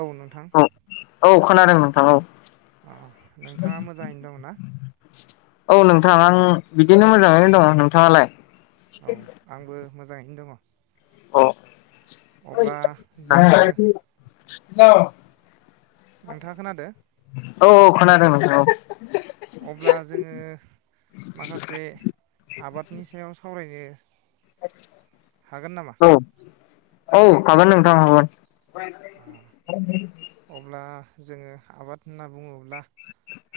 औ नोंथां औ [unintelligible] अ नोंथाङा मोजाङैनो दं ना [unintelligible] आं बिदिनो मोजाङैनो दङ नोंथाङालाय। औ आंबो मोजाङैनो दङ। अ अब्ला जोङो [unintelligible] नोंथाङा खोनादों औ औ [unintelligible] अब्ला जोङो माखासे आबादनि सायाव सावरायनो हागोन नामा? औ औ हागोन नोंथां हागोन। [unintelligible] ओ अब्ला जोङो आबाद होनना बुङोब्ला।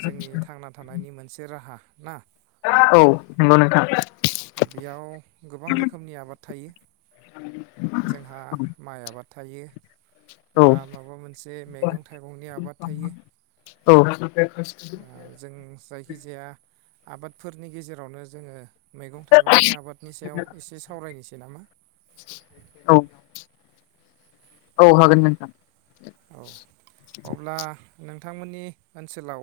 जोंनि थांना थानायनि मोनसे राहा ना औ नंगौ नोंथां। बेयाव गोबां रोखोमनि आबाद थायो जोंहा माइ आबाद थायो औ बा माबा मोनसे मैगं थाइगंनि आबाद थायो। औ जों जायखिजाया आबादफोरनि गेजेरावनो जोङो मैगं-थाइगंनि आबादनि सायाव एसे सावरायनोसै नामा? औ औ हागोन नोंथां। अब्ला नों नोंथांमोननि ओनसोलाव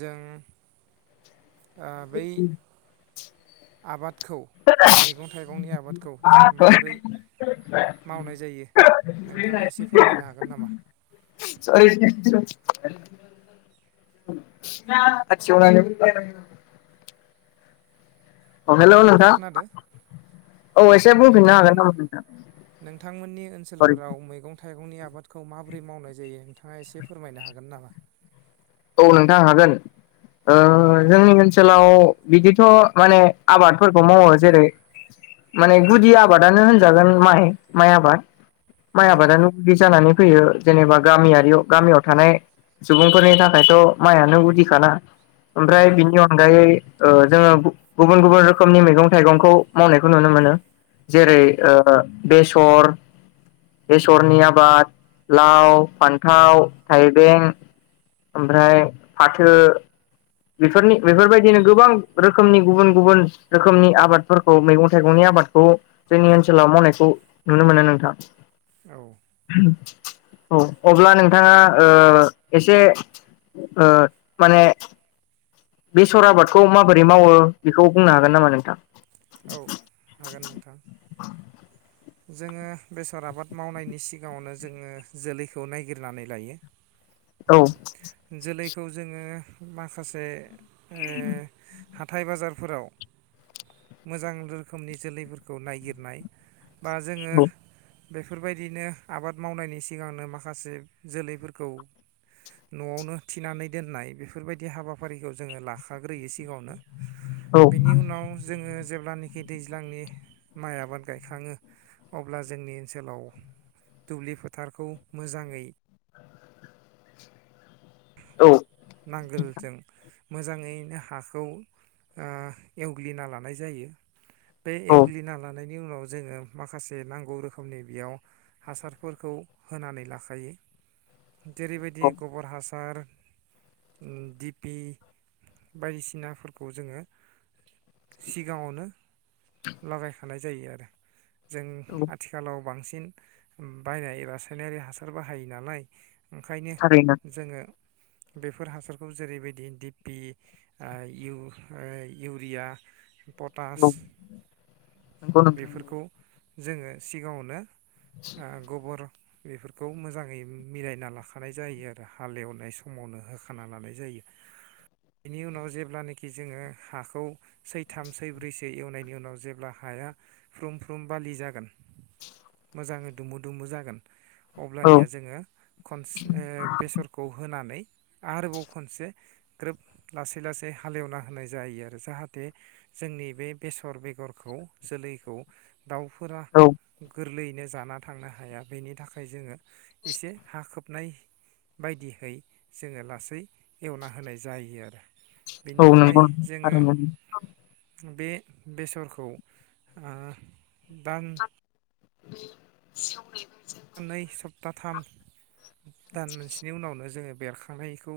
जों ओ बै आबाद खौ मैगं-थाइगंनि आबादखौ जों माबोरै मावनाय जायो नोंथाङा एसे फोरमायनो हागोन नामा? [unintelligible] औ हेलौ नोंथां नोंथाङा खोनादों औ एसे बुंफिननो हागोन नोंथांमोननि नामा नोंथां नोंथांमोननि सरि ओनसोलफोराव मैगं-थाइगं मैगं-थाइगंनि आबादखौ माबोरै मावनाय जायो नोंथाङा एसे फोरमायनो हागोन नामा? औ नोंथां हागोन ओ जोंनि ओनसोलाव बिदिथ' माने आबादफोरखौ मावो जेरै माने गुदि आबादानो होनजागोन माइ माइ आबाद। माइ औ आबादानो बिदि जानानै फैयो। जेनेबा गामियारियाव गामियाव थानाय सुबुंफोरनि थाखाय ओमफ्रायथ' माइआनो गुदिखाना। ओमफ्राय नंगौ बिनि अनगायै। ओ जोङो गुबुन-गुबुन रोखोमनि मैगं थाइगंखौ मावनायखौ नुनो मोनो। औ जेरै ओ बेसर बेसरनि आबाद लाव फान्थाव थाइबें। ओमफ्राय फाथो बेफोरनि बेफोरबायदिनो गोबां रोखोमनि गुबुन-गुबुन रोखोमनि आबादफोरखौ मैगं थाइगंनि आबादखौ जोंनि ओनसोलाव मावनायखौ नुनो मोनो नोंथां। औ [inaudible] औ अब्ला नोंथांङा ओ एसे ओ माने बेसर आबादखौ माबोरै मावो बेखौ बुंनो हागोन नामा नोंथां? औ हागोन नोंथां। जोङो बेसर आबाद मावनायनि सिगाङावनो जोङो जोलैखौ नायगिरनानै लायो। औ खौ जोङो माखासे उ [inaudible] हाथाय बाजारफोराव मोजां रोखोमनि जोलैफोरखौ नायगिरनाय बा जोङो बेफोरबायदिनो आबाद मावनायनि सिगांनो माखासे जोलैफोरखौ न'आवनो थिनानै दोननाय बेफोरबायदि हाबाफारिखौ जोङो लाखाग्रोयो सिगाङावनो। बेनि उनाव जोङो जेब्लानोखि दैज्लांनि माइ आबाद गायखाङो अब्ला जोंनि ओनसोलाव दुब्लि फोथारखौ मोजाङै औ नांगोलजों। मोजाङैनो हाखौ ओ एवग्लिना लानाय जायो। बे औ एवग्लिना लानाय। बिनि उनाव जोङो माखासे नांगौ रोखोमनि बेयाव हासारफोरखौ होनानै लाखायो। औ जेरैबायदि गोबोर हासार। दिपि बायदिसिनाफोरखौ जोङो सिगाङावनो। लागाय। हानाय जायो आरो। जों औ आथिखालाव बांसिन। बांसिन बायनाय रासायनारि हासार बाहायो नालाय‌। ओंखायनो थारैनो जोङो। बेफोर हासारखौ जेरैबायदि डपि इउरिया। पटास औ नंगौ नोंथां बेफोरखौ। जोङो सिगाङावनो ओ गबोर बेफोरखौ मोजाङै मिलायना लाखानाय जायो आरो हालेवनाय सम समावनो होखाना लानाय जायो बेनि उनाव जेब्लानोाखि जोङो हाखौ सैथाम सैब्रैसो एवनायनि उनाव जेब्ला हाया फ्रुम फ्रुम बालि जागोन मोजाङै दुमु दुमु जागोन औ अब्लानिया जोङो खनसे बेसरखौ होनानै आरोबाव खनसे ग्रोब लासै लासै हालेवना होनाय जायो आरो जाहाथे जोंनि बे बेसर बेगरखौ जोलैखौ दाउफोरा औ गोरलै नो जाना थांनो हाया बेनि थाखाय जोङो एसे हा खोबनाय बायदिहै जोङो लासै एवना होनाय जायो आरो औ बेनिफ्राय नंगौ जोङो आरो [inaudible] बे बेसरखौ ओ दां बे सउ [inaudible] नै सब [inaudible] दथाम [inaudible] दान मोनसेनि उनावनो जोङो। बेरखांनायखौ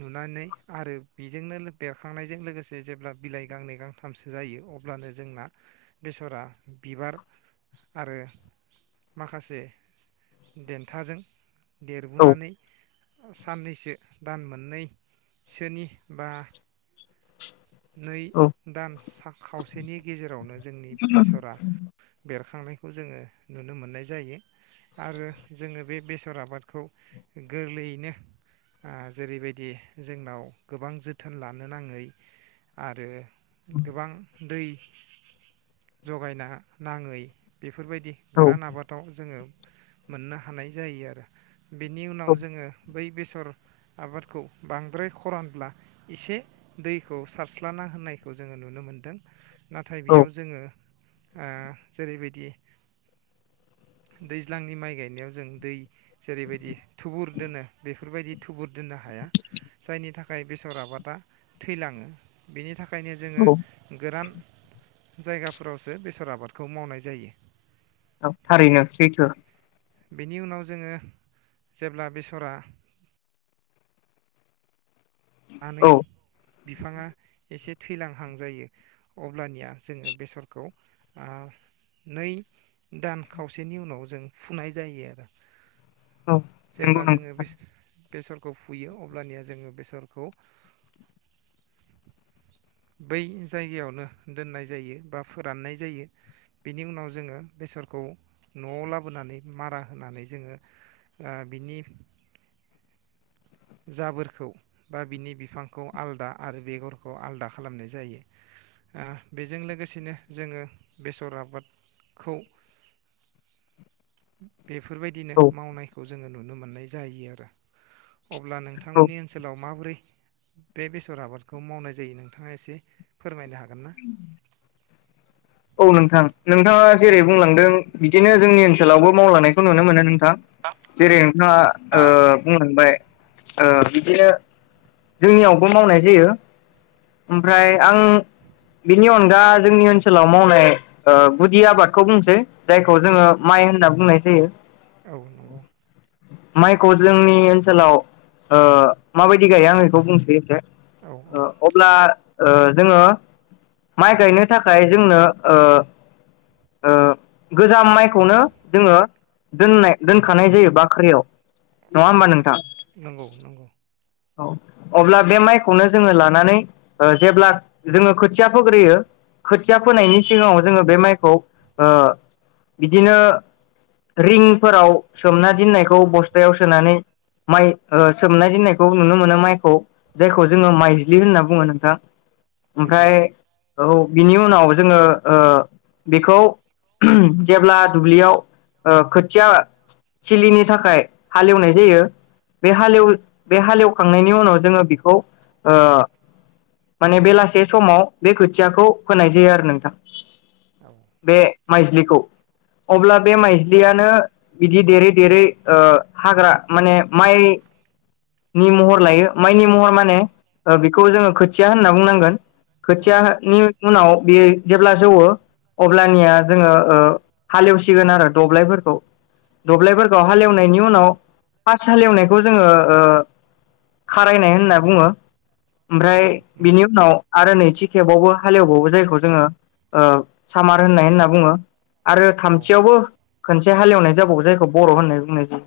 नुनानै आरो बेजोंनो बेरखांनायजों लोगोसे जेब्ला बिलाइ गांनै गांथामसो जायो अब्लानो जोंना बेसरा बिबार आरो माखासे देन्थाजों औ देरबोनानै- साननैसो दान मोननैसोनि बा नै औ दान खावसेनि गेजेरावनो जोंनि बेसरा बेरखां [inaudible] थांनायखौ जोङो नुनो मोननाय जायो आरो जोङो बे बेसर आबादखौ गोरलैयैनो जेरैबायदि जोंनाव गोबां जोथोन लानो नाङै आरो गोबां दै जगायना नाङै बेफोरबायदि औ गोरान आबादाव जोङो मोननो हानाय जायो आरो बिनि उनाव जोङो बै बेसर आबादखौ बांद्राय खरानब्ला एसे दैखौ सारस्ला खफ्लाना [inaudible] होननायखौ जोङो नुनो मोन्दों नाथाय औ बेयाव जोङो ओ जेरैबायदि दैज्लांनि माइ गायनायाव जों दै जेरैबायदि थुबुर दोनो बेफोरबायदि थुबुर दोननो हाया जायनि थाखाय बेसर आबादा थैलाङो बेनि थाखाय बेखायनो जोङो गोरान जायगाफोरावसो बेसर आबादखौ मावनाय जायो औ थारैनो सैथो बेनि उनाव जोङो जेब्ला बेसरा सानै औ बिफाङा एसे थैलांहां जायो अब्लानिया जोङो बेसरखौ ओ नै दान खावसेनि उनाव जों फुनाय जायो आरो औ नोंंगौ जेब्ला जोङो नोंथां बेसरखौ फुयो अब्लानिया जोङो बेसर खौ बै जायगायावनो दोननाय जायो बा फोराननाय जायो बेनि उनाव जोङो बेसरखौ न'आव लाबोनानै मारा होनानै जोङो ओ बिनि जाबोरखौ बा बिनि बिफांखौ आलादा आरो बेगरखौ आलादा खालामनाय जायो ओ बेजों लोगोसेनो जोङो बेसर आबादखौ बेफोरबायदिनो औ मावनायखौ जों नुनो मोननाय जाहैयो आरो अब्ला नोंथांमोननि एन्सार बोरै बे बेसर आबादखौ मावनाय जायो नोंथाङा एसे फोरमायनो हागोन [unintelligible] औ नोंथां नोंथाङा जेरै बुंलांदों बिदिनो जोंनि ओनसोलावबो मावलांनायखौ नुनो मोनो नों नोंथां जेरै नोंथाङा बुंलांबाय ओ बिदिनो जोंनियावबो मावनाय जायो ओमफ्राय आं बिनि अनगा जोंनि ओनसोलाव ओनसोलाव मावनाय गुदि आबादखौ बुंसै जायखौ औ जोङो माइ होननानै बुंनाय जायो औ माइखौ जोंनि ओनसोलाव ओ माबायदि गायो आं बेखौ बुंसै एसे औ औ ओ अब्ला जोङो माइ गायनो थाखाय थाखाय जोंनो ओ ओ गोजाम माइखौनो जोङो दोननाय दोनखानाय जायो बाख्रियाव। नङा होमबा नोंथां नंगौ नंगौ औ अब्ला बे माइखौनो जोङो लानानै ओ जेब्ला जोङो खोथिया फोग्रोयो। खोथिया फोनायनि सिगाङाव जोङो बे माइखौ ओ बिदिनो रिंफोराव सोमना दोननायखौ बस्थायाव सोनानै माइखो सोमना दोननायखौ नुनो मोनो माइखौ जायखौ जोङो माइज्लि होनना बुङो नोंथां। नंगौ ओमफ्राय औ बिनि उनाव जोङो ओ बेखौ जेब्ला दुब्लियाव ओ खोथिया थिलिनि थाखाय हालेवनाय जायो बे हालेव हालेवखांनायनि उनाव जोङो बेखौ माने बेलासे समाव बे खोथियाखौ फोनाय जायो आरो नोंथां। औ बे माइजलिखौ अब्ला बे नंगौ माइजलियानो बिदि देरै- देरै ओ हाग्रा माने माइ नि महर लायो माइनि महर माने बेखौ जोङो खोथिया होनना बुंनांगोन। औ खोथिया नि उनाव बेयो जेब्ला जौवो अब्लानिया जोङो ओ हालेवसिगोन आरो दब्लायफोरखौ दब्लायफोरखौ हालेवनायनि औ उनाव पास हालेवनायखौ बेखौ जोङो ओ खारायनाय होनना बुङो। ओमफ्राय औ नंगौ बिनि उनाव आरो नैथि खेबावबो हालेवबावो जायखौ जोङो ओ सामार होननाय होनना बुङो। आरो औ थामथियावबो खोनसे हालेवनाय जाबावो जायखौ बर' होननाय बुंनाय जायो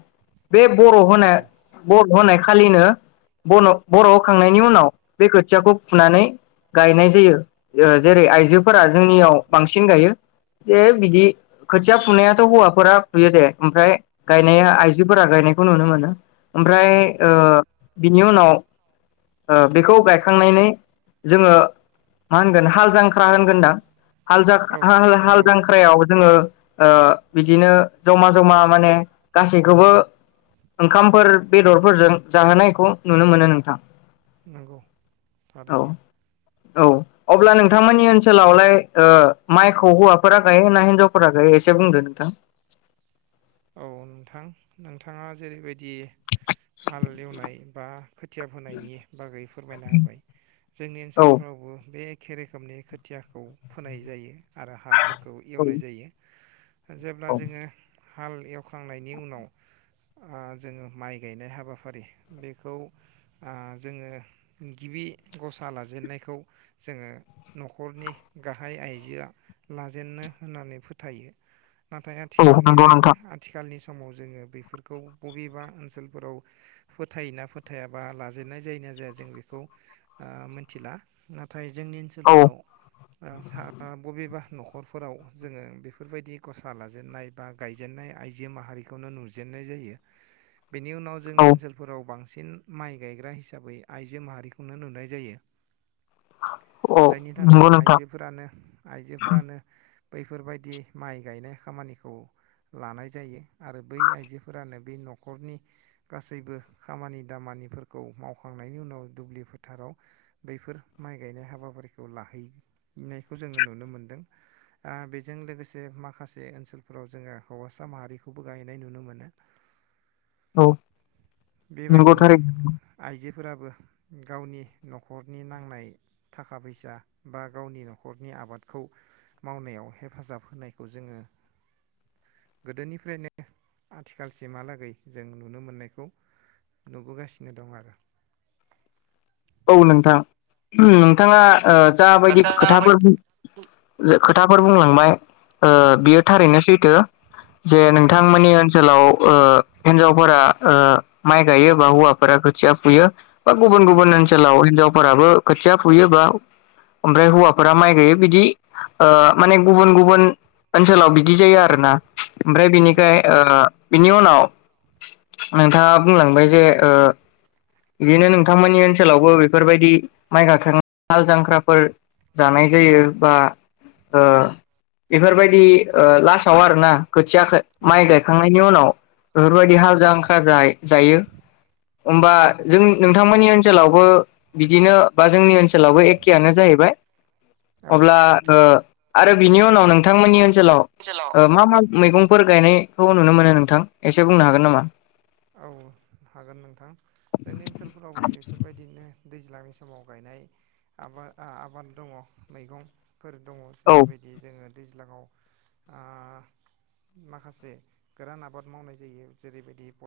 बे बर' होनाय औ ब र' होनाय। खालिनो बर' बर' होखांनायनि उनाव बे खोथियाखौ फुनानै गायनाय जायो ओ जेरै आइजोफोरा जोंनियाव बांसिन गायो जे बिदि खोथिया फुनायाथ' हौवाफोरा फुयो दे ओमफ्राय गायनाया आइजोफोरा गायनायखौ नुनो मोनो। ओमफ्राय औ बिनि उनाव ओ बेखौ गायखांनानै जोङो मा होनगोन हाल जांख्रा होनगोनदां। हाल जाखा औ हाल हाल नंगौ जांख्रायाव जोङो ओ बिदिनो जमा जमा माने गासैखौबो ओंखामफोर बेदरफोरजों जाहोनायखौ नुनो मोनो नोंथां। नोंगौ। औ थारैनो। औ अब्ला नोंथांमोननि ओनसोलावलाय ओ माइखौ हौवाफोरा गायो ना हिनजावफोरा गायो एसे बुंदो नोंथां? औ नोंथां नोंथाङा जेरैबायदि हाल एवनाय बा खोथिया फोनायनि बागै फोरमायना होबाय जोंनि औ ओनसोलफ्रावबो बे एखे रोखोमनि खोथियाखौ फोनाय जायो। आरो हालफोरखौ औ एवनाय जायो। जेब्ला औ जोङो हाल एवखांनायनि उनाव ओ जोङो माइ गायनाय हाबाफारि बेखौ ओ जोङो गिबि गसा लाजेननायखौ जोङो न'खरनि गाहाय आइजोआ लाजेनो होननानै फोथायो। नाथाय आथिखालनि नंगौ जायगा नोंथां आथिखालनि समाव जोङो बेफोरखौ बबेबा ओनसोलफोराव फोथायोना फोथाया बा लाजेननाय जायो ना जाया जों बेखौ ओ मिथिला नाथाय नाथाय जोंनि औ ओनसोलफोराव ओ सा बबेबा न'खरफोराव जोङो बेफोरबायदि गसा लाजेननाय बा गायजेननाय आइजो माहारिखौनो नुजेन्नाय जायो। बेनि उनाव औ जोंनि ओनसोलफोराव बांसिन सिन माइ गायग्रा हिसाबै आइजो माहारिखौनो नुनाय जायो। औ जायनि नंगौ थाखाय नोंथां आइजोफोरानो आइजोफोरानो बैफोरबायदि माइ गायनाय खामानिखौ लानाय जायो आरो बै आइजोफोरानो बे न'खरनि गासैबो खामानि दामानिफोरखौ मावखांनायनि उनाव दुब्लि फोथाराव बैफोर माइ गायनाय हाबाफारिखौ लाहैनायखौ जोङो नुनो मोनदों ओ बेजों लोगोसे माखासे ओनसोलफोर फोरावोबो हौवासा माहारिखौबो गायनाय नुनो मोनो। औ नंगौ बेबायदिनो थारैनो आइजो फोराबो गावनि न'खरनि नांनाय थाखा फैसा बा गावनि न'खरनि आबादखौ मावनायाव हेफाजाब होनायखौ जोङो गोदोनिफ्रायनो आथिखालसिमहालागै जों नुनो मोननायखौ नुबोगासिनो दं आरो। औ नोंथां नोंथाङा ओ जाबायदि खोथाफोर खोथाफोर बुंलांबाय ओ औ बियो थारैनो सै थो जे औ नोंथांमोननि ओनसोलाव ओ हिन्जावफोरा ओ माइ गायो बा हौवाफोरा खोथिया फुयो। बा गुबुन औ गुबुन ओन सोलाव हिनजावफोराबो खोथिया फुयो बा ओमफ्राय हौवाफोरा माइ गायो बिदि ओ माने गुबुन गुबुन ओनसोलाव बिदि जायो आरो ना। ओमफ्राय नंगौ बिनिफ्राय ओ बिनि उनाव नोंथाङा बुंलांबाय जे ओ बिदिनो नोंथांमोननि ओनसो सोलावबो बेफोरबायदि माइ गाखांबा हाल जांख्राफोर जानाय जायो बा ओ बेफोरबायदि ओ लास्टाव आरोना खोथिया माइ नंगौ गायखांनायनि उनाव बेफोरबायदि हाल जांख्रा जायो होमबा जों नोंथांमोननि ओनसो सोलावबो बिदिनो बा जोंनि ओनसोलावबो एखेआानो जाहैबाय। औ अब्ला ओ आरो बिनि उनाव नोंथांमोननि ओन सोलाव ओ मा मा मैगंफोर गायनायखौ नुनो मोनो नोंथां, एसे बुंनो हागोन नामा? औ हागोन नोंथां जोंनि ओनसोलफोरावबो बे फोरबायदिनो दैज्लांनि समाव गायनाय आबा-आबाद दङ मैगं। फोर दङ औ जेरैबायदि जोङो दैज्लाङाव आ माखासे गोरान आबाद मावनाय जायो जेरैबादि प